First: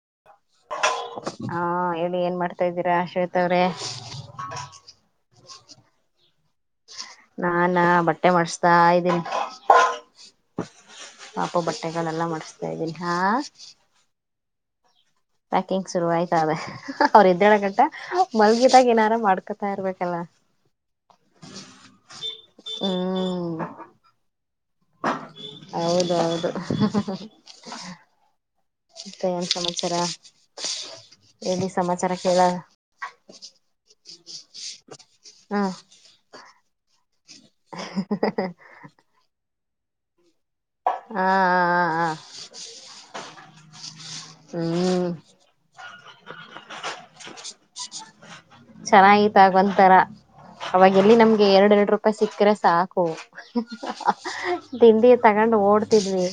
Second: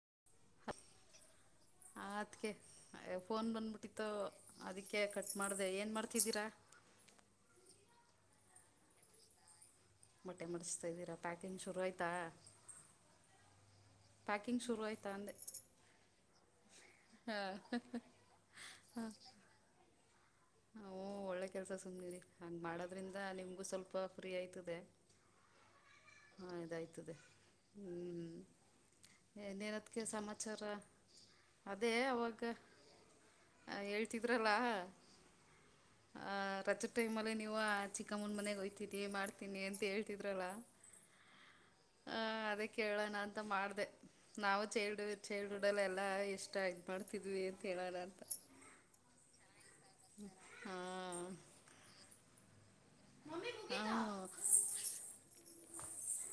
[inaudible] ಹೇಳಿ ಏನ್ ಅದ್ಕ ಮಾಡ್ತಾ ಇದ್ದೀರಾ ಶ್ವೇತ ಫೋನ್ ಅವ್ರೆ ಬಂದ್ಬಿಟ್ಟಿತ್ತು ಅದಕ್ಕೆ ಕಟ್ ಮಾಡ್ದ ಏನ್ ಮಾಡ್ತಿದ್ದೀರಾ ನಾನ ಬಟ್ಟೆ ಮಾಡಸ್ತಾ ಇದ್ದೀನಿ ಬಟ್ಟೆ ಮಡಚ್ತಾ ಇದ್ದೀರಾ ಪಾಪ ಪ್ಯಾಕಿಂಗ್ ಶುರು ಆಯಿತಾ ಬಟ್ಟೆಗಳೆಲ್ಲ ಮಾಡಸ್ತಾ ಇದ್ದೀನಿ ಹಾ [inaudible] ಪ್ಯಾಕಿಂಗ್ ಶುರು ಆಯ್ತಾವೆ ಅವ್ ಇದ್ದೇಳ ಗಂಟ ಮಲ್ಗಿದಾಗ ಏನಾರ ಮಾಡ್ಕೊತಾ ಇರ್ಬೇಕಲ್ಲ ಹ ಒಳ್ಳೆ ಕೆಲ್ಸ ಸುಮ್ಮೀರಿ ಹಂಗ್ ಮಾಡೋದ್ರಿಂದ ನಿಮ್ಗೂ ಸ್ವಲ್ಪ ಫ್ರೀ ಆಯ್ತದ ಹೌದ ಹೌದು ನೇನದಕ ಸಮಾಚಾರ ಲ್ಲಿ ಸಮಾಚಾರ ಕೇಳ ಹ ಹೇಳ್ತಿದ್ರಲ್ಲಾ ಹಾ ರಜ ಟೈಮ್ಲ್ಲಿ ನೀವು ಆ ಚಿಕ್ಕಮ್ಮನ ಮನೆಗೆ ವೈತೀನಿ ಮಾಡ್ತೀನಿ ಅಂತ ಹೇಳ್ತಿದ ಬೆಗಳ [inaudible] ಹ ಅದೇ ಕೇಳೋಣ ಅಂತ ಮಾಡ್ದ ನಾವು ಚೇಳ ಹ್ಮ್ ಚೇಳ ಹಡಲ್ಲ ಎಲ್ಲಾ ಇಷ್ಟ ಆಗ್ಬು ಮಾಡ್ತಿದ್ವಿ ಅಂತ ಹೇಳೋಣ ಅಂತ ಚೆನ್ನಾಗಿತ್ ಆಗ ಒಂತರ ಅವಾಗ ಎಲ್ಲಿ ಹಾಂ ನಮ್ಗೆ ಎರಡ್ ಎರಡು ರೂಪಾಯಿ ಸಿಕ್ಕ್ರೆ ಸಾಕ ಹಾಂ ತಿಂಡಿಯ ತಗೊಂಡ್ ಓಡ್ತಿದ್ವಿ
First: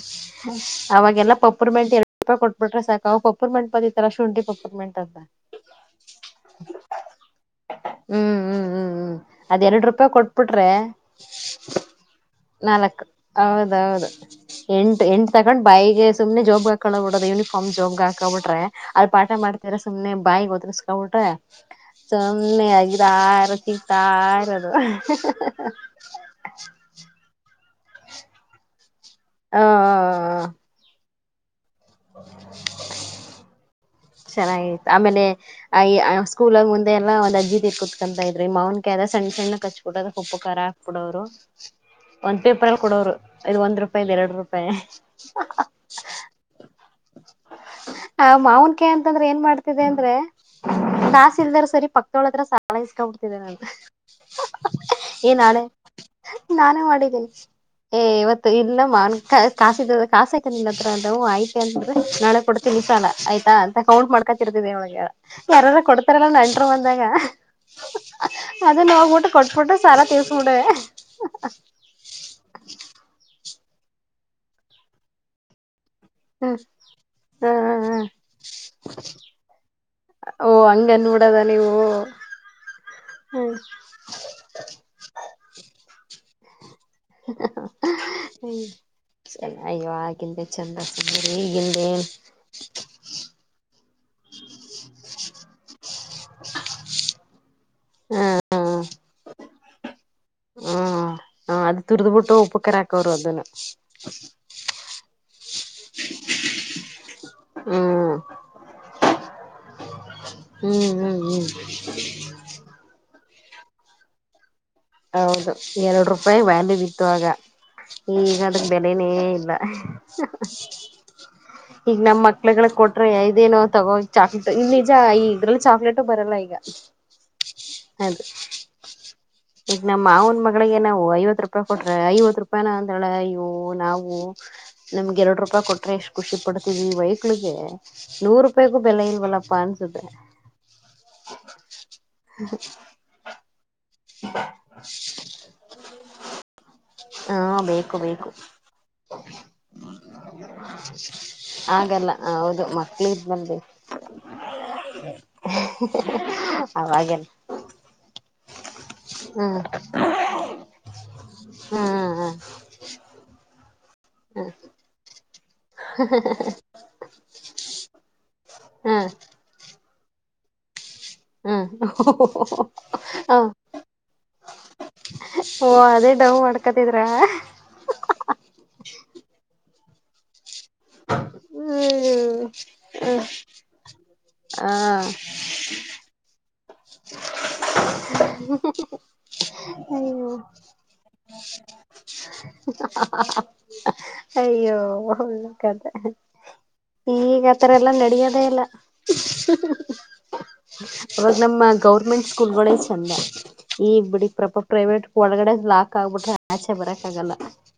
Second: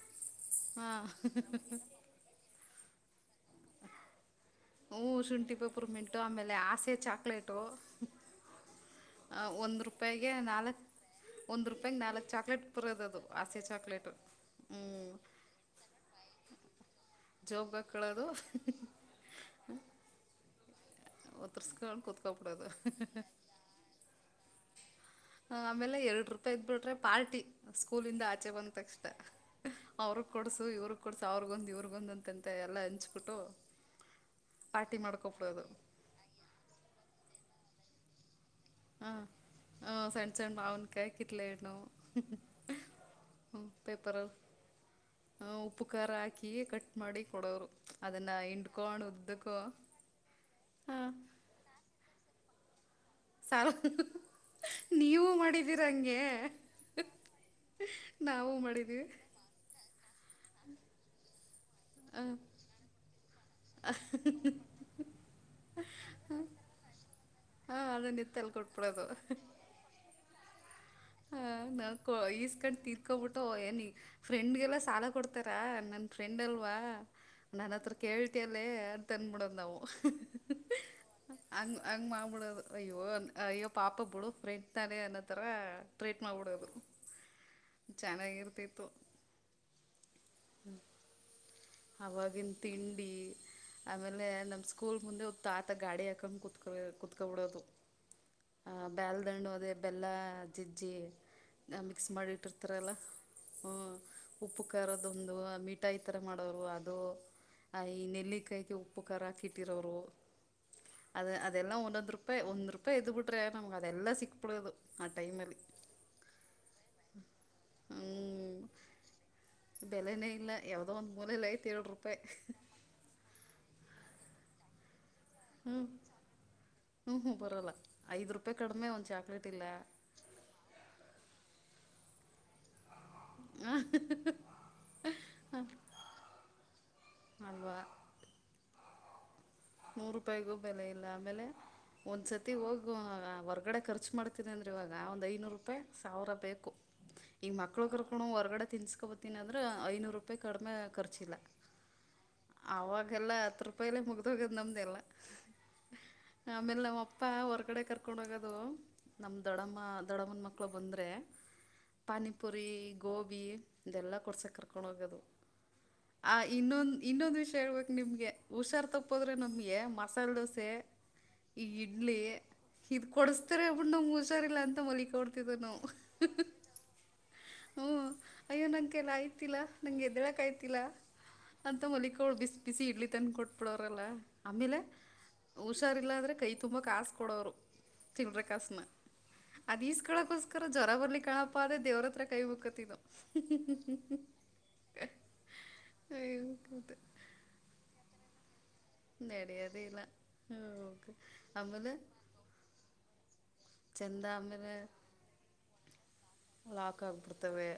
ಹಾಂ ಅವಾಗೆಲ್ಲ ಪಪ್ಪುರ್ ಮೆಟ್ ಎರಡು ರೂಪಾಯಿ ಕೊಟ್ ಬಿರ ಸಾಕ ಅವ ಪುರ್ಣಟ್ ಬತಿತರ ಶುಂಠಿ ಪಪ್ಪರ್ ಹ ಮೆಂಟ್ ಅಂತ ಶುಂಠಿ ಪೇಪರ ಮೆಂಟು ಆಮೇಲೆ ಆಸೆ ಚಾಕ್ಲೇಟು ಹ್ಮ್ ಹ್ಮ್ ಹ್ಮ್ ಹ್ಮ್ ಅದ್ ಒಂದ್ ಎರಡ್ ರೂಪಾಯಿ ರೂಪಾಯಿಗೆ ಕೊಟ್ಬಿಟ್ರೆ ನಾಲ್ಕ್ ಒಂದು ರೂಪಾಯಿಗೆ ನಾಲ್ಕ ಚಾಕ್ಲೇಟ್ ಬರೋದ ಅದು ಆಸೆ ಹೌದು ಚಾಕ್ಲೇಟು ಹ್ಞೂ ಎಂಟು ಎಂಟ್ ತಕೊಂಡ್ ಬೈಗೆ ಸುಮ್ನೆ ಜಾಬ್ ಹಾಕೊಬ ಬಿಡದು ಯೂನಿಫಾರ್ಮ್ ಜೋಬ್ಗೆ ಜಾಬ್ಗೆ ಹಾಕ್ಕೊಳ್ಳೋದು ಹಾಕಬ ಬಿಟ್ರೆ ಅ ಪಾಠ ಮಾಡ್ತರ ಸುಮ್ನೆ ಬಾಯಿ ಗೋದ ಹೌಟ್ರ ಒತ್ತರಿಸ್ಕೊಂಡು ಸುಮ್ಮನೆ ಆಗಿರ ಕುತ್ಕೊಬಿಡೋದು ಆರ ಸಿತ ಆರದು ಆಮೇಲೆ ಎರಡ್ ರೂಪಾಯಿ ಇದ್ ಬಿಟ್ರೆ ಪಾರ್ಟಿ ಸ್ಕೂಲಂದ ಆಚೆ ಬಂದ ತಕ್ಷಣ ಹ ಕೊಡ್ಸ ಅವ್ರಗೊಂದು ಇವ್ರಗೊಂದ ಅಂತಂತೆ ಎಲ್ಲಾ ಹಂಚ್ಬಿಟ್ಟು ಚೆನ್ನಾಗಿತ್ತು ಪಾರ್ಟಿ ಆಮೇಲೆ ಮಾಡ್ಕೊಬಿಡೋದು ಆ ಸ್ಕೂಲಗ ಮುಂದೆ ಎಲ್ಲಾ ಒಂದು ಅಜ್ಜಿ ತ ಕುೂತ್ಕೊಂತ ಮಾವನ್ ಕದ ಹಾಂ ಸಣ್ಣ ಸಣ್ಣ ಹಾಂ ಕಚ್ಕಟ್ಟದ ಸಣ್ಣ ಉಪ್ಪ ಸಣ್ಣ ಖ ಹಾಕ್ ಮಾವಿನಕಾಯಿ ಕೊಡೋ್ರು ಕಿತ್ಲೆ ಹಣ್ಣು ಒಂದ್ ಪೇಪರ್ ಅಲ್ಲಿ ಕೊಡೋರು ಇದು ಒಂದ್ ರೂಪಾಯಿ ಎರಡು ಪೇಪರಲ್ಲಿ ರೂಪಾಯಿ ಉಪ್ಪು ಖಾರ ಹಾಕಿ ಕಟ್ ಮಾಡಿ ಕೊಡೋರು ಆ ಅದನ್ನು ಮಾವನ್ ಕೆ ಹಿಂಡ್ಕೊಂಡು ಅಂತಂದ್ರೆ ಏನ್ ಉದ್ದಕ್ಕೂ ಮಾಡ್ತಿದೆ ಅಂದ್ರೆ ಹಾಂ ಕಾಸ ಇಲ್ದಾರ ಸರಿ ಪಕ್ತಳತ್ರ ಸೆಲ್ ಯಿಸ್ಕೊಂಡ ಸಲ್ ನೀವು ಏನ್ ನಾಳೆ ಮಾಡಿದ್ದೀರ ಹಂಗೆ ನಾನೇ ಮಾಡಿದ್ದೀನಿ ಏ ಇವತ್ತು ನಾವು ಇಲ್ಲಮ್ಮ ಮಾಡಿದ್ದೀವಿ ಕಾಸ ಕಾ ಆಕತ್ರ ಅ ಆಯ್ತ [inaudible] ಹಾಂ ನಾಳೆ ಕೊಡ್ತೀನಿ ಸಲ ಆಯತಾ ಕೌಂಟ್ ಮಾಡ್ಕಾತಿರ್ತಿದವಿ ಒಳಗ ಯಾರಾರ ಕೊಡ್ತಾರಲ್ಲ ನೆಂಟ್ರು ಬಂದಾಗ ಹಾಂ ಅದನ್ನ ಎತ್ತಲ್ಲಿ ಅದನ್ನ ಕೊಟ್ಬಿಡೋದು ಹೋಗ್ಬಿಟ್ಟು ಕೊಟ್ಬಿಟ್ರೆ ಸಾಲ ತಿರ್ಸ್ಬಿಡವೆ ಹ ನಾ ಈಸ್ಕಂಡ್ ತೀರ್ಕೊಬಿಟ್ಟ ಫ್ರೆಂಡ್ಗೆಲ್ಲ ಸಾಲ ಕೊಡ್ತಾರಾ ನನ್ ಫ್ರೆಂಡ್ ಹ್ಮ ಅಲ್ವಾ ನನ್ ಹತ್ರ ಹ ಕೇಳ್ತ ಅಲ್ಲೇ ಅಂತಂತಂದಬಿಡದ ನಾವು ಓ ಹಂಗ ಅನ್ಬಿಡದ ನೀವು ಹಂಗ ಹಂಗ ಮಾ ಬಿಡೋದು ಅಯ್ಯೋ ಹ್ಮ ಅಯ್ಯೋ ಪಾಪ ಬಿಡು ಫ್ರೆಂಡ್ ತಾನೇ ಅನ್ನೋ ತರ ಟ್ರೀಟ್ ಮಾಡ್ಬಿಡೋದು [unintelligible] ಅಯವಾಂತ ಚಂದ ಈಗಿಂದೇನ್ ಆವಾಗಿನ ತಿಂಡಿ ಆಮೇಲೆ ನಮ್ ಸ್ಕೂಲ್ ಮುಂದೆ ಹೊತ್ತು ಆತ ಗಾಡಿ ಹಾಕೊಂಡ್ ಕುತ್ಕ ಕುತ್ಕೊಬ ಬಿಡೋದು ಹ ಬೇಲ್ದಂಡು ಅದೇ ಎಲ್ಲ ಜಜ್ಜಿ ಹ್ಮ್ ಹ ಅದು ಮಿಕ್ಸ್ ಮಾಡಿ ತುರ್ದ್ಬಿಟ್ಟು ಉಪಕಾರ ಇಟ್ಟಿರ್ತಾರಲ್ಲ ಹಾಕೋರು ಅದನ್ನು ಹ್ಮ ಉಪ್ಪು ಕರದೊಂದು ಮೀಠಾ ಈ ತರ ಮಾಡ ಅದು ಈ ಹ್ಮ್ ನೆಲ್ಲಿಕಾಯಗೆ ಉಪ್ಪು ಖರ ಹಾಕಿ ಇಟ್ಟಿರೋರು ಹ್ಮ್ ಹ್ಮ್ ಅದು ಹ್ಮ್ ಅದೆಲ್ಲ ಒಂದೊಂದ್ ರೂಪಾಯಿ ಒಂದ್ ರೂಪಾಯಿ ಇದು ಬಿಟ್ರೆ ನಮ್ಗೆ ಅದೆಲ್ಲ ಸಿಕ್ ಬಿಡೋದು ಹೌದು ಎರಡು ರೂಪಾಯಿ ವ್ಯಾಲ್ಯೂ ಇತ್ತು ಆಗ ಹ್ಞೂ ಈಗ ಅದಕ್ ಬೆಲೆನೇ ಇಲ್ಲ ಬೆಲೆನೇ ಇಲ್ಲ ಯಾವುದೋ ಒಂದು ಮೂಲೆಯಲ್ಲಿ ಐತೆ ಎರಡು ಈಗ ರೂಪಾಯಿ ನಮ್ ಮಕ್ಳಗಳ ಕೊಟ್ರೆ ಇದೇನೋ ತಗೋ ಚಾಕ್ಲಟ್ ಇ ನಿಜ ಈ ದ್ರಲ್ಲಿ ಹ್ಞೂ ಚಾಕ್ಲೇಟು ಬರಲ್ಲ ಈಗ ಹ್ಞೂ ಹ್ಞೂ ಬರೋಲ್ಲ ಹೌದು ಐದು ರೂಪಾಯಿ ಕಡಿಮೆ ಒಂದು ಚಾಕ್ಲೇಟ್ ಇಲ್ಲ ಈಗ ನಮ್ಮ ಮಾವನ ಮಗಳಿಗೆ ನಾವು ಐವತ್ ರೂಪಾಯಿ ಕೊಟ್ರೆ ಐವತ್ ರೂಪಾಯನ ಅ ಳ ಇವು ನಾವು ನಮ್ಗೆ ಎರಡು ರೂಪಾಯಿ ಕೊಟ್ರೆ ಎಷ್ಟು ಖುಷಿ ಪಡ್ತೀವಿ ವೈಕ್ಳಿಗೆ ಅಲ್ವಾ ನೂರು ರೂಪಾಯಿಗೂ ಬೆ ಇಲ್ವಲ್ಲ ನೂರು ರೂಪಾಯಿಗೂ ಬೆಲೆ ಇಲ್ಲ ಆಮೇಲೆ ಒಂದ್ಸತಿ ಹೋಗುವ ಹೊರ್ಗಡೆ ಖರ್ಚ ಖಚ್ ಮಾಡ್ತಿದೆ ಅಂದ್ರೆವಾಗಂದ್ ಐನೂರು ರೂಪಾಯಿ ಸಾವಿರ ಬೇಕು ಹಾ ಈ ಮಕ್ಳು ಬೇಕು ಕರ್ಕೊಂಡು ಬೇಕು ಹೊರ್ಗಡೆ ತಿನ್ಸ್ಕೊಬತನ ಅಂದ್ರ ಐನೂರು ರೂಪಾಯಿ ಕಡಿಮೆ ಖರ್ಚಿಲ್ಲ ಆಗಲ್ಲ ಹೌದು ಮಕ್ಳ ಇದ ಬಲ್ ಹೋಗೋದ್ ನಮ್ದಲ್ಲ ಆಮೇಲೆ ನಮ್ಮ ಅಪ್ಪ ಅವಾಗೆಲ್ಲ ಹೊರ್ಗಡೆ ಕರ್ಕೊಂಡ್ ಹೋಗದು ನಮ್ಮ ಹ್ಮ್ ದಡಮ್ಮ ದಡಮ್ಮನ ಮಕ್ಳು ಬಂದ್ರೆ ಹ್ಮ್ ಪಾನಿಪುರಿ ಗೋಬಿ ಇದೆಲ್ಲ ಕೊಡ್ಸಕ್ ಕರ್ಕೊಂಡ ಹೋಗೋದು ಆ ಇನ್ನೊಂದ್ ಇನ್ನೊಂದು ವಿಷ ಹೇಳ್ಬೇಕು ನಿಮ್ಗೆ ಹುಷಾರ್ ಹ್ಮ್ ತಪ್ಪೋದ್ರೆ ನಮ್ಗೆ ಮಸಾಲೆ ದೋಸೆ ಈ ಹ್ಮ್ ಇಡ್ಲಿ ಇದ್ ಹ್ಮ್ ಕೊಡಸ್ತಾರಟ್ ನಮ್ ಹುಷಾರಿಲ್ಲ ಅಂತ ಮಲಿಕ ಹೊಡ್ತಿದ್ ನಾ ಡವ ಮಾಡ್ಕತಿದ್ರ ಹ್ಮ್ ಅಯ್ಯೋ ನಂಕಲ್ಲ ಆಯ್ತಿಲ್ಲಾ ನಂಗೆ ಎದ್ದಳಕಯ್ತಿಲ್ಲ ಅಂತ ಮಲಿಕ ಅವಳು ಹ್ಮ್ ಬಿಸಿ ಬಿಸಿ ಇಡ್ಲಿ ತಂದ ಕೊಟ್ಬಿಡ ಹ ಆಮೇಲೆ ಹುಷಾರಲ್ಲ ಅಂದ್ರ ಕೈ ತುಂಬಾ ಕಾಸ ಕೊಡೋರು ತಿಂಡ್ರ ಕಾಸನ ಅದ್ ಅಯ್ಯೋ ಈಸ್ಕಳಕೋಸ್ಕರ ಜ್ವರ ಬರ್ಲಿ ಕಳಪ ಅ ದೇವ್ರತ್ರ ಕೈ ಮುಕತ್ತಿದ ಅಯ್ಯೋ ಒಳ್ಳೆ ಕಥೆ ಅಯ್ಯೋ ಗೊತ್ತೆ. ಈಗ ಆತರ ಎಲ್ಲಾ ನಡಿಯೋದೇ ಇಲ್ಲ ನಡೆಯದೇ ಇಲ್ಲ ಹೋಗ್ ಅವವಾಗ ನಮ್ಮ ಆಮೇಲೆ ಗೌರ್ಮೆಂಟ್ ಸ್ಕೂಲ್ ಗಳೇ ಚೆಂದ ಈ ಚೆಂದ ಬಿಡಿ ಪ್ರಪಾ ಆಮೇಲೆ ಪ್ರೈವೇಟ್ ಒಳಗಡೆ ಲಾಕ್ ಆಗ್ಬಿಟ್ರೆ ಆಚೆ ಲಾಕ್ ಬರಕ್ ಆಗಲ್ಲ ಆಗಿಬಿಡ್ತವೆ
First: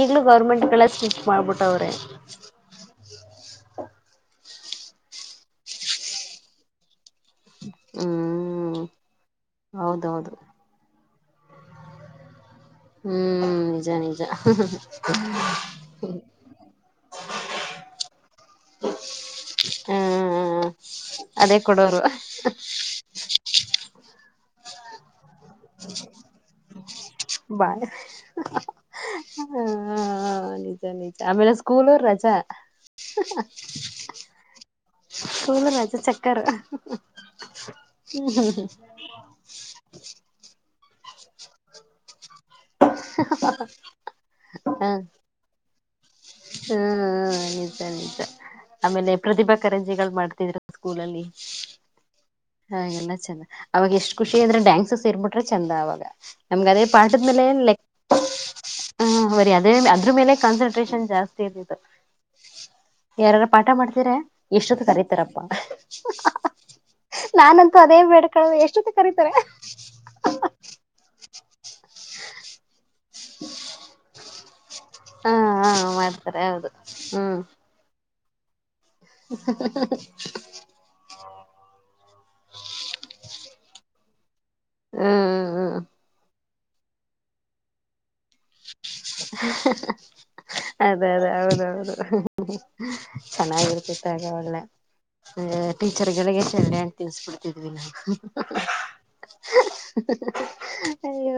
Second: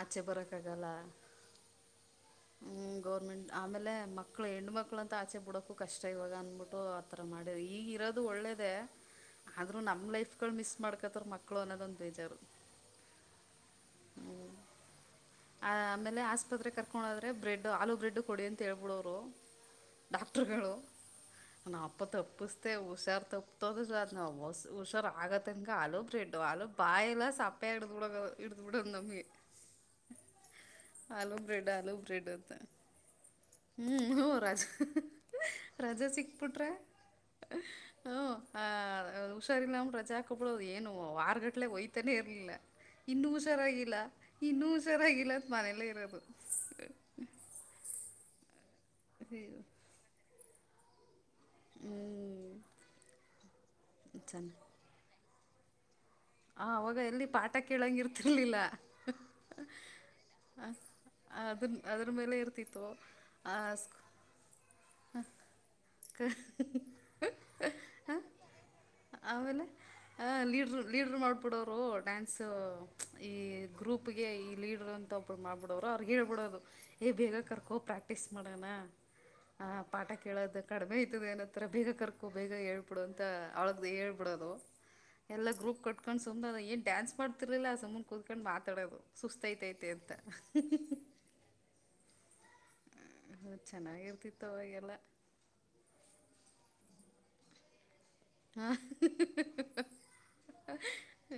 ಆಚೆ ಈಗ್ಲೂ ಗೌರ್ಮೆಂಟ್ ಗಳಲ್ಲ ಸ್ಟ್ರಿಕ್ ಮಾಡ್ಬಿಟ್ಟವ್ರೆ ಹ್ಮ್ ಗೌರ್ಮೆಂಟ್ ಆಮೇಲೆ ಮಕ್ಳು ಹೆಣ ಮಕ್ಳ ಅಂತ ಆಚೆ ಬಿಡಕೂ ಕಷ್ಟ ಇವಾಗ ಅನ್ಬಿಟ್ಟು ಮಾಡ ಈಗ ಇರೋದು ಒಳ್ಳೇದ ಹ್ಮ್ ಆದ್ರೂ ನಮ್ ಹೌದೌದು ಲೈಫ್ ಗಳು ಮಿಸ್ ಮಾಡ್ ಇತ್ತರ ಮಕ್ಕಳು ಅನ್ನದೊಂದುಂತಜಾರು ಹ್ಮ್ ನಿಜ ನಿಜ ಆ ಆಮೇಲೆ ಆಸ್ಪತ್ರೆಗೆ ಕರ್ಕೊಂಡದ್ರೆ ಬ್ರೆಡ್ ಆಲೂ ಬ್ರೆಡ್ ಕೊಡಿ ಅಂತ ಹೇಳ್ಬಿಡೋರು ಹ ಡಾಕ್ಟರ್ಗಳು ಅದೇ ನ ಕೊಡೋರು ಅಪ್ಪ ತಪ್ಪಿಸ್ ಹುಷಾರು ತಪ್ಪತದ ಅ ನಾವು ಹೊಸ ಹುಷರ್ ಆಗತ್ತ ಮಂಗ ಅಲ ಬೆಡ್ ಅಲೋ ಬಾಯ ಎಲ್ಲ ಸಪ್ಪಾ ಬಾಯ್ ಇಡು ಬಿಡ ಇಡುದು ಬಿಡಂದಮ ಹಾ ನಿಜ ನಿಜ ಆಮೇಲೆ ಸ್ಕೂಲರ್ ಬ್ರೆಡ್ ರಜಾ ಅಂತ ಹ್ಞೂ ಹ್ಞೂ ರಜೆ ಕೂಲ ರಜೆ ಚಕ್ಕರ್ ಹ್ಮ ಆ ಹುಷಾರಿಲ್ಲ ರಜೆ ಹಕಬಳೋದು ಏನು ವಾರಗಂಟ್ಲೆ ಹೊಯ್ತಾನೆ ಇರಲಿಲ್ಲ ಇನ್ನು ಹುಷಾರಾಗಿಲ್ಲ ಇನ್ನು ಹ ರಾಗಿಲ್ಲ ಮನೆಯಲ್ಲ ಇರೋದು ಹಾ ನಿಜ ನಿಜ ಆಮೇಲೆ ಪ್ರತಿಭಾ ಹ್ಞೂ ಕಾರಂಜಿಗಳು ಮಾಡ್ತಿದ್ರ ಸ್ಕೂಲ ಅಲ್ಲಿ ಹಾಗೆಲ್ಲ ಚಂದ ಅವಾಗ ಎಷ್ಟ್ ಖುಷಿ ಚೆನ್ನ ಅಂದ್ರೆ ಡ್ಯಾನ್ಸಸ್ ಇರ್ಬಿಟ್ರೆ ಚಂದ ಅವಾಗ ನಮ್ಗೆ ಅದೇ ಆವಾಗ ಪಾ ಎಲ್ಲಿ ಪಾಠ [unintelligible] ಲೆ ಕೇಳಂಗೆ ಇರ್ತಿರ್ಲಿಲ್ಲ ಹ ಅದೇ ಅದ್ರ ಮೇಲೆ ಕಾನ್ಸಂಟ್ರೇಷನ್ ಜಾಸ್ತಿ ಇರ್ತ್ತು ಅದನ್ನ ಅದ್ರ ಮೇಲೆ ಇರ್ತಿತ್ತು ಯಾರಾರ ಆ ಪಾಠ ಸ್ಕ್ ಮಾಡ್ತರ ಎಷ್ಟೊತ್ತ ಕರೀತಾರಪ್ಪ ನಾನಂತೂ ಅದೇ ಬೇಡ ಕಳ ಎಷ್ಟೊತ್ತತೆ ಕರೀತಾರೆ ಆಹ ಲೀಡ್ರ ಲೀಡರು ಮಾಡ್ಬಿಡೋರು ಡ್ಯಾನ್ಸ್ ಈ ಗ್ರೂಪ್ಗೆ ಲೀಡ್ರ್ ಅಂತ ಹ ಒಬ್ಬ ಮಾಡ್ಬಿಡವರು ಹ ಅವ್ರಗ್ ಮಾಡ್ತಾರೆ ಹೇಳ್ಬಿಡೋದು ಹೌದು ಏ ಬೇಗ ಹ್ಮ್ ಕರ್ಕೋ ಪ್ರಾಕ್ಟೀಸ್ ಮಾಡೋಣ ಹ ಪಾಠ ಕೇಳೋದು ಕಡಿಮೆ ಆಐತದ ಏನತ್ತತ್ರ ಬೇಗ ಕರ್ಕೋ ಬೇಗ ಹೇಳ್ಬಿಡು ಅಂತ ಅವಳಗ್ದ ಹೇಳ್ಬಿಡೋದು ಹ್ಮ್ ಹ್ಮ್ ಹ್ಮ್ ಸು ಅ ನ್ ಡಾನ್ಸ್ ಮಾಡತಿಲಿಲ್ಲ ಆ ಸುಮ್ಮ ಕ ಕುತ್ಕೊಂಡು ಅದೇ ಅದೇ ಅವೌದ ಅವೌದು ಚೆನ್ನಾಗಿರ್ತಿತ್ತು ಒಳ್ಳ ಟೀಚರ್ ಗಳಿಗೆ ಚ ತಿನ್ಸ್ಪಡ್ತಿದ್ದ್ವಿ ನ [unintelligible] ಹಾ ಅಯ್ಯೋ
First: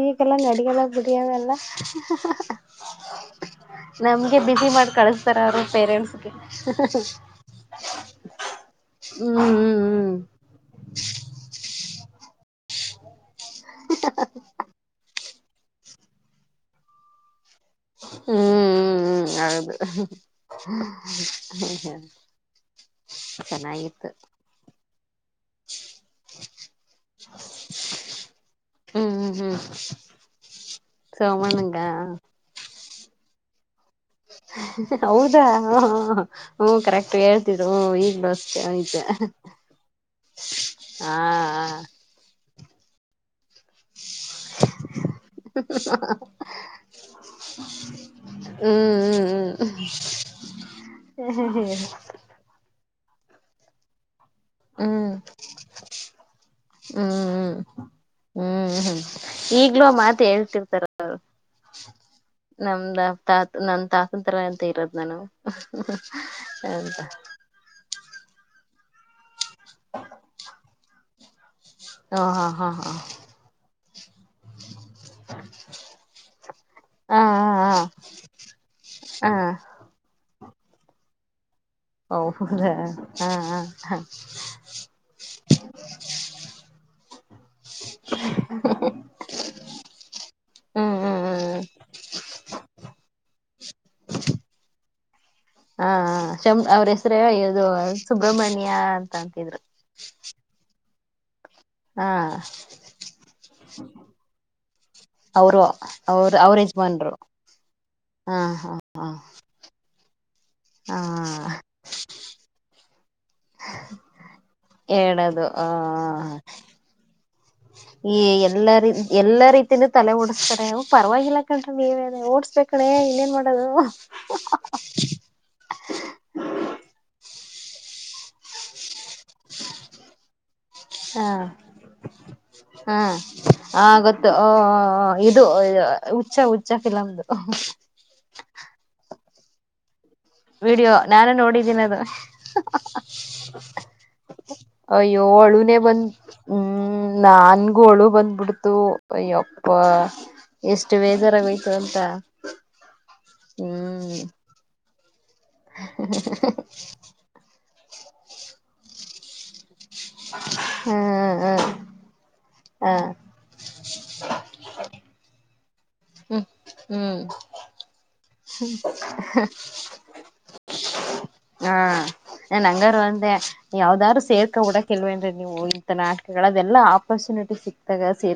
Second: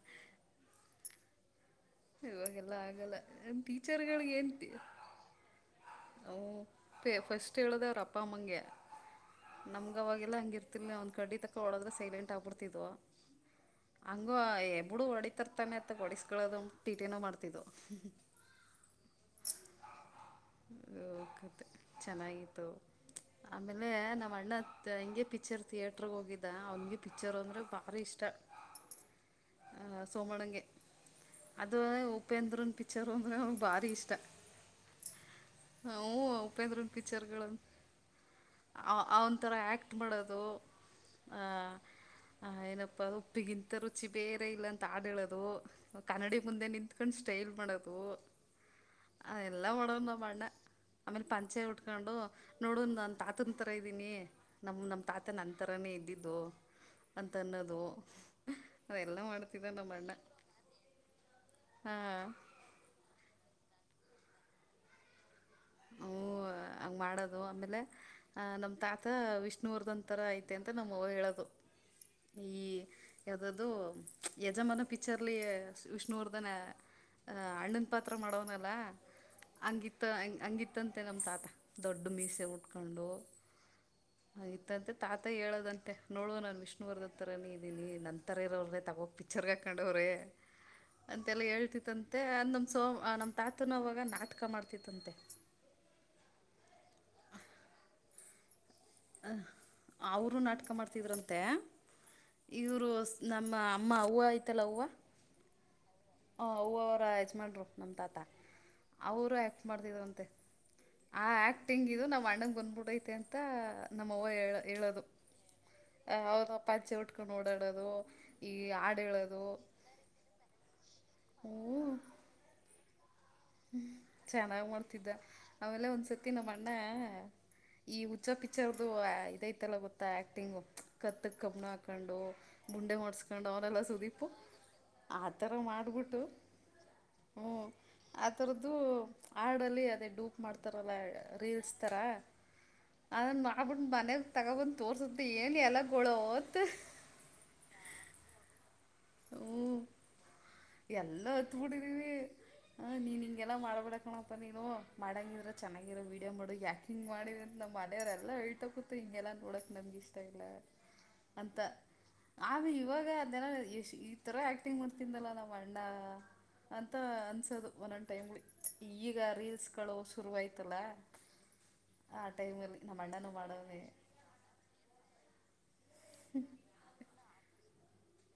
ಈಗೆಲ್ಲ ನಡಿಯದ ಬಿಡಿಯವೆಲ್ಲ ಇವಾಗೆಲ್ಲ ಆಗಲ್ಲ ನ ಟೀಚರ್ಗಳಿಗೆ ನಮ್ಗೆ ಎನ್ ಬಿಸಿ ತ ಮಾಡಿ ಕಳಸ್ತಾರ [unintelligible] ನಮ್ಗ ಅವಾಗಲ್ಲ ಹಂಗಿರ್ತಿಲ್ ನ ಒಂದ್ ಕಡ್ಡಿ ತಕ ಒಳದ್ರೆ ಸೈಲೆಂಟ್ ಆಗ್ಬಿಡ್ ಹಂಗ ಎಬಡು ಹೊಡಿತರ್ತಾನೆ ಅತ್ತ ಹೊಡಿಸಕೊಳ್ಳೋದು ಟೀಟೆನೋ ಮಾಡ್ತ ಹ್ಮ್ ಹ್ಮ್ ಹ್ಮ್ ಹೌದು ಕತ್ತೆ ಚೆನ್ನಾಗಿತ್ತು ಆಮೇಲೆ ಚೆನ್ನಾಗಿತ್ತು ನಮ್ಮ ಅಣ್ಣ ಹೆಂಗೆ ಪಿಕ್ಚರ್ ಥಿಯೇಟ್ರಗೆ ಹೋಗಿದ್ದ ಅವನ್ಗೆ ಪಿಕ್ಚರ್ ಅಂದ್ರೆ ಭಾರಿ ಇಷ್ಟ ಹ್ಮ್ ಹ್ಮ್ ಹ್ಮ್ ಆ ಸೋಮಣಂಗೆ ಸೋಮಣ್ಣಂಗ ಅದು ಉಪೇಂದ್ರನ್ ಪಿಕ್ಚರ್ ಅಂದ್ರೆ ಉದೀಷ್ಟ ಹೌದಾ ಹ ಹ ಹ್ಮ ಕರೆಕ್ಟ್ ಪಿಕ್ಚರ್ಗಳನ್ನು ಹೇಳ್ತಿದ್ರು ಈಗ್ಲ ಅಷ್ಟೆ ಆಯ್ತಾ ಅವನ ಥರ ಆ್ಯಕ್ಟ್ ಮಾಡೋದು ಹಾ ಹಾ ಆ ಏನಪ್ಪ ಅ ಉಪ್ಪಿಗಿಂತರುಚಿ ಹಚ್ಚಿ ಬೇರೆ ಇಲ್ಲ ಅಂತ ಆಡು ಹೇಳೋದು ಕನ್ನಡಿ ಮುಂದೆ ನಿಂತ್ಕೊಂಡು ಸ್ಟಲ್ ಮಾಡೋದು ಹ್ಮ್ ಹ್ಮ್ ಹ್ಮ್ ಎಲ್ಲ ಮಾಡೋನಾ ನಮ್ ಅಣ್ಣ ಆಮೇಲೆ ಪಂಚೆ ಉಟ್ಕೊಂಡು ನೋಡ ನನ್ ತಾತನ್ ತರ ಇದ್ದೀನಿ ನಮ್ ಹ್ಮ್ ನಮ ಹ್ಮ್ ತಾತ ನನ್ ತರಾನೇ ಇದ್ದಿದ್ದು ಹ್ಮ್ ಅಂತ ಹ್ಮ್ ಅನ್ನೋದು ಹ್ಮ್ ಹ್ಮ್ ಅದೆಲ್ಲ ಮಾಡ್ತಿದ್ದ ಈಗ್ಲೂ ನಮ್ಮ ಅಣ್ಣ ಮಾತ ಹೇಳ್ತಿರ್ತಾರ ಅವರು ಹಾಂ ನಮ್ದ ತಾತ್ ನ [unintelligible] ಅಂತ ಇರೋದ್ ನಾನು ಹಂಗ ಅಂತ ಮಾಡೋದು ಆಮೇಲೆ ಅ ನಮ್ಮ ತಾತ ವಿಷ್ಣುವರ್ಧನ್ ತರ ಐತೆ ಅಂತ ನಮ್ ಹೇಳದು ಹಾ ಹಾ ಹಾ ಹಾ ಯಾವುದದು ಯಜಮಾನ ಪಿಕ್ಚರ್ಲಿ ವಿಷ್ಣುವರ್ಧನ್ ಅ ಹಾ ಹಾ ಹಾ ಅಣ್ಣನ್ ಪಾತ್ರ ಮಾಡೋನಲ್ಲಾ ಹಾ ಹಾ ಹಂಗಿತ್ತ ಹಂಗ ಹಂಗಿತ್ತಂತೆ ನಮ ತಾತ ಹೌದಾ ಹಾ ಆಯ್ತಂತೆ ತಾತ ಹೇಳದಂತೆ ನೋಡುವ ನಾನ್ ವಿಷ್ಣುವರ್ದತ್ತರನ ಇದ್ದೀನಿ ನಂತರ ಇರೋರು ತಾಪ ಪಿಚರ್ ಕಖಾಂಡವರೆ ಹ್ಮ್ ಹ್ಮ್ ಅಂತೆಲ್ಲ ಹ್ಮ್ ಹೇಳ್ತತ್ತಂತೆ ಅ ನಮ್ ಸೋಮ ನಮ್ ತಾತನ ಅವಾಗ ನಾಟಕ ಮಾಡ್ತತ್ತಂತೆ ಹಾ ಶ ಅವ್ರ ಹೆಸ್ರೇ ಇದು ಸುಬ್ರಹ್ಮಣ್ಯ ಯಾ ಅಂತ ಅಂತಿದ್ರು ಮತ್ತೆ ಹಾ ಇವರು ನಮ್ಮ ಅಮ್ಮ ಅವ್ವ ಆಯ್ತಲ್ಲ ಅವ್ವ ಅವರು ಅವ್ರ ಹ ಅವ್ರ ಅವರ ಯಜಮಾನ್ರು ಯಜ್ಮಾನ್ರು ನಮ್ ತಾತಾ ಹಾ ಹಾ ಹಾ ಅವರು ಯಾಕ್ಟ್ ಮಾಡ್ತಿದ್ರು ಹಾ ಆ ಆಕ್ಟಿಂಗ್ ಇದು ನಾವ್ ಅಣ್ಣಂಗ ಬಂದ್ಬಿಡೈತೆ ಅಂತ ನಮ್ಮವ ಹೇಳ ಹೇಳೋದು ಹೇಳದು ಆ ಅವರುಪ್ಪ ಅಚ್ಚೆ ಉಟ್ಕೊಂಡು ಓಡಾಡೋದು ಈ ಆಡು ಹೇಳೋದು ತಿನ್ನ ತಲೆ ಓಡಿಸಸ್ತಾರೆ ಪರವಾಗಿಲ್ಲ ಕಣ್ರೀ ನೀವೇ ಓಡ್ಸ್ಕಣೇ ಹ್ಮ ಚೆನ್ನಾಗ್ ಮಾಡ್ತಿದ್ದ ಆಮೇಲೆ ಒಂದ್ಸತಿ ನಮ್ಮ ಅಣ್ಣ ಈ ಹುಚ್ಚ ಪಿಚ್ಚರ್ ಇದತೆಲ್ಲ ಗೊತ್ತಾ ಆಕ್ಟಿಂಗ್ ಕತ್ತ ಹಾ ಕಬ್ಬಣ ಹಾಕೊಂಡು ಬುಂಡೆ ಮಾಡಡ್ಸ್ಕೊಂಡು ಅವಲ್ಲ ಆ ಗೊತ್ತು ಇದು ಮಾಡಿಬಿಟ್ಟು ಹುಚ್ಚ ಹುಚ್ಚಫಿಲಮ್ದು ಆಥರದ್ದು ಆಡಲ್ಲಿ ಅದೇ ಡೂ ವಿಡಿಯೋ ಮಾಡ್ತಾರಲ್ಲಾ ನಾನು ರೀಲ್ಸ್ ನೋಡಿದ್ದೀನಿ ತರ ಅದು ಅದನ್ ಮಾಡಬಿಟ್ಟ ಮನೆಗೆ ತಗೋಬಂದ್ ತೋರ್ಸಿದ್ವಿ ಹಳುನೇ ಬಂದ ಹ್ಮ್ ನನ್ಗೂ ಹಳು ಬಂದ್ಬಿಡ್ತು ಹ್ಞೂ ಎಪ್ಪಾ ಎಲ್ಲ ಹತ್ ಬಿಟ್ಟಿದ್ದೀವಿ ಹ ನೀನ್ ಹಿಂಗೆಲ್ಲ ಮಾಡಬೇಡ ಹ್ಮ್ ಕಣಪ್ಪ ನೀನು ಮಾಡಂಗಿಲ್ಲ ಚೆನ್ನಾಗಿರೋ ವೀಡಿಯೋ ಮಾಡೋ ಯಾಕಿಂಗ್ ಮಾಡಿ ನಮ್ಮ ಮನೆಯವ್ರ ಎಲ್ಲ ಹೇಳ್ತ ಕುತ್ ಹಿಂಗೆಲ್ಲ ನೋಡಕ್ ನಮ್ಗೆ ಇಷ್ಟ ಇಲ್ಲ ಹ್ಮ್ ಹ್ಮ್ ಹೂ ಆಗ ಇವಾಗ ಅದೆಲ್ಲ್ ಈಥರ ಆಕ್ಟಿಂಗ್ ಮಾಡ್ತಿದ್ದಲ್ಲ ನಾವು ಅಣ್ಣ ಹ್ಮ್ ಅಂತ ಹ್ಮ್ ಅನ್ಸದು ಒಂದೊಂದ ಟೈಮ್ ಲಿ. ಈಗ ರೀಲ್ಸ್ ಗಳು ಶುರುವಾಯ್ತಲ್ಲ- ಹಾ, ಆ ಟೈಮಲ್ಲಿ ಅಂಗಾರ ನಮ್ಮ ಅಣ್ಣನೂ ಒಂದೆ ಮಾಡೋನೆ ಯಾವ್ದಾರು ಸೇರ್ಕ ಕೂಡ ಕೆಲ್ವೇನ್ರಿ. ನೀವು ಇಂತ ನಾಟಕಗಳಲ್ಲಿ ಆಪರ್ಚುನಿಟಿ ಸಿಕ್ತಾಗ ಸೇ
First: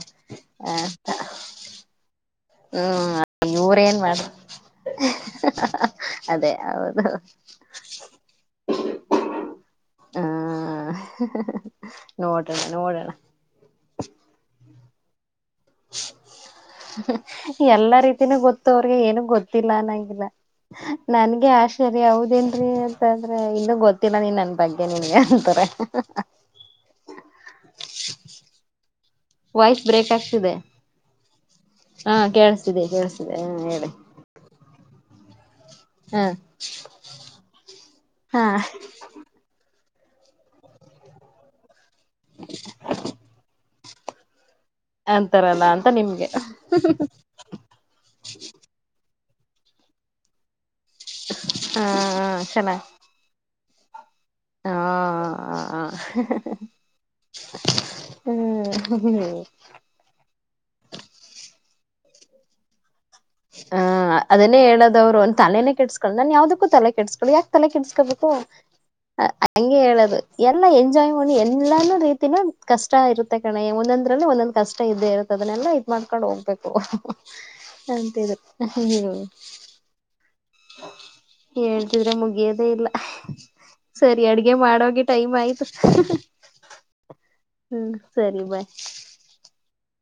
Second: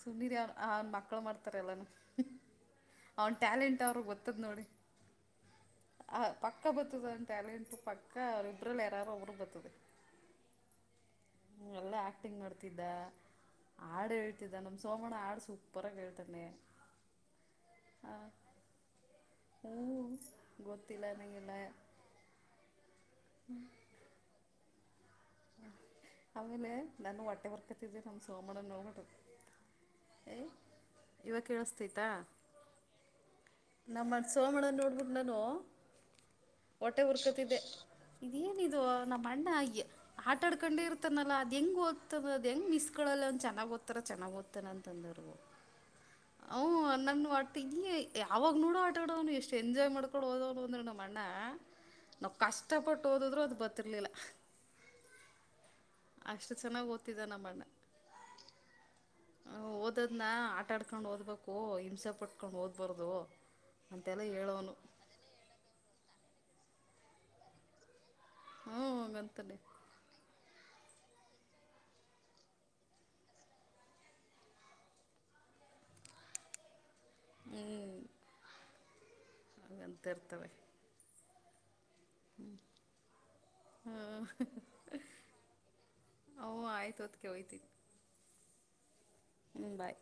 ಸುಮ್ನೀರೆ ಅವ ಅವನ್ ಮಕ್ಳು ಮಾಡ್ತಾರೆ ಎಲ್ಲಾನು. ಅವನ್ ಹ್ಮ್ ಟ್ಯಾಲೆಂಟ್ ಇವ್ರೇನ್ ಮಾಡ ಅವರುಗೊತ್ತದ್ ನೋಡಿ. ಹ, ಅದೇ ಪಕ್ಕ ಹೌದು ಬರ್ತದನ್ ಟ್ಯಾಲೆಂಟ್ ಪಕ್ಕ ಅವ ಇಬ್ರಲ್ಲಿ ಯಾರಾರು ಒಬ್ಬ್ರ ಬರ್ತದೆ. ಆ [inaudible] ಹ್ಮ, ಎಲ್ಲಾ ಆಕ್ಟಿಂಗ್ ಮಾಡ್ತಿದ್ದ, ಹಾಡು ಹೇಳ್ತಿದ್ದ ನಮ್ ಸೋಮಣ ಹಾಡು ಸೂಪ್- ಎಲ್ಲಾ ರೀತಿನೂ ಗೊತ್ತು ಅವ್ರಿಗೆ ಏನ್- ಹ್ಞೂ ಗೊತ್ತಿಲ್ಲನಾಗಿಲ್ಲ. ಗೊತ್ತಿಲ್ಲ ನನ್ಗೆ ನನಗೆಲ್ಲ ಆಶ್ಚರ್ಯ ಹೌದೇನ್ರೀ ಅಂತ. ಅಂದ್ರೆ ಇನ್ನು ಗೊತ್ತಿಲ್ಲ ನೀನ್ ನನ್ನ ಬಗ್ಗೆ ನಿನ್ಗೆ. ಅಂತಾರೆ ಆಮೇಲೆ ನಾನು ಹೊಟ್ಟೆ ಉರ್ಕತಿದ್ದೆ ನಮ್ ಸೋಮಣ್ಣನ್ ನೋಬಿಟ್ಟು. ವಾಯ್ಸ್ ಬ್ರೇಕ್ ಆಗ್ತಿದೆ. ಇವಾಗ ಕೇಳಿಸ್ತೈತಾ ಹಾ, ಕೇಳಸ್ತಿದೆ -ಕೇಳಸ್ತಿದೆ ಹಾ ಹೇಳಿ. ಗರನ್ನ ನೋ [unintelligible] ಹ ಹೊಟ್ಟೆ ಹುರ್ಕತಿದೆ. ಹಾ ಇದೇನಿದು ನಮ್ಮ ಅಣ್ಣ ಹಾಗಿ ಆಟ ಆಡ್ಕೊಂಡೆ ಇರ್ತಾನಲ್ಲ ಅದೆಂಗ್ ಓದ್ತದ. ಅದ ಹೆಂಗ್ ಬೆಸ್ಕಳ ಅವನು ಚೆನ್ನಾಗಿ ಹೋದತಾನೆ ಚೆನ್ನಗಿ ಹೋದತಾನೆ. ಅಂತಾರಲ್ಲ ಅಂತ ನಿಮ್ಗೆ ಹ್ಮ್, ನನ್ನ ಆ ಈ ಯಾವಾಗ ನೋಡೋ ಆಟ ಆಡವನು. ಎಷ್ಟು ಎಂಜಾಯ್ ಮಾಡ್ಕೊಂಡು ಓದ ಅಂದ್ರೆ ನಮ್ಮ ಅಣ್ಣ. ನಾವು ಹ ಕಷ್ಟಪಟ್ಟ ಓದಿದ್ರು ಅದು ಬತ್ತ ಬರ್ತಿರಲಿಲ್ಲ [unintelligible] ಹಾ,, ಅಷ್ಟು ಚೆನ್ನಾಗ್ ಓದ್ತಿದ್ದ ನಮ್ಮ ಅಣ್ಣ. ಹ್ಮ್ ಹ, ಓದದ್ನ ಆಟ ಆಡ್ಕೊಂಡ್ ಓದ್ಬೇಕು ಹಿಂಸೆ ಪಟ್ಕೊಂಡ್ ಹೋದಬಾರ್ದು. ಹ, ಅದನ್ನೇ ಹೇಳೋದು ಅವರು ತಲೇನೆ ಕೆಡ್ಸಗೊಳ್ಳಲ್ಲ. ನಾನ್ ಯಾವ್ದಕ್ಕೂ ತಲೆ ಕೆಡ್ಸಗೋಳಲ್ಲ ಯಾಕೆ ತಲೆ ಕೆಟ್ಸ್ಕೋಬೇಕು. ಓ ಹ್ಞೂ [unintelligible] ಹೋ ಹಂಗಂತಾನೆ ಹಂಗೆ ಹೇಳುದು ಎಲ್ಲ- ಹೋ [unintelligible] ಎಲ್ಲಾನು ರೀತಿನ ಕಷ್ಟ ಇರುತ್ತೆ ಕಣೆ. ಒಂದೊಂದ್ರಲ್ಲಿ ಒಂದೊಂದ್ ಕಷ್ಟ ಇದ್ದೇ ಇರುತ್ತೆ ಅದನ್ನೆಲ್ಲಾ- ಅನ ಸರಿಸ್ಕೊಂಡು ಹೋಗ್ಬೇಕು. ಹ್ಮ್, ಅಂತಿದ್ರು ಹೂ [unintelligible] ಹಾಗಂತ ಇರ್ತವೆ [unintelligible] ಹೇಳ್ತಿದ್ರೆ ಮುಗಿಯೋದೇ ಇಲ್ಲ. ಹ್ಞೂ ಸರಿ ಅಡ್ಗೆ ಮಾಡೋಗಿ ಟೈಮ್ ಆಯ್ತು. ಅವು ಆಯ್ತು ಅದಕ್ಕೆ ಹೋಯ್ತೀನಿ ಹ್ಮ್, ಸರಿ ಬಾಯ್ ಹ್ಞೂ ಬಾಯ್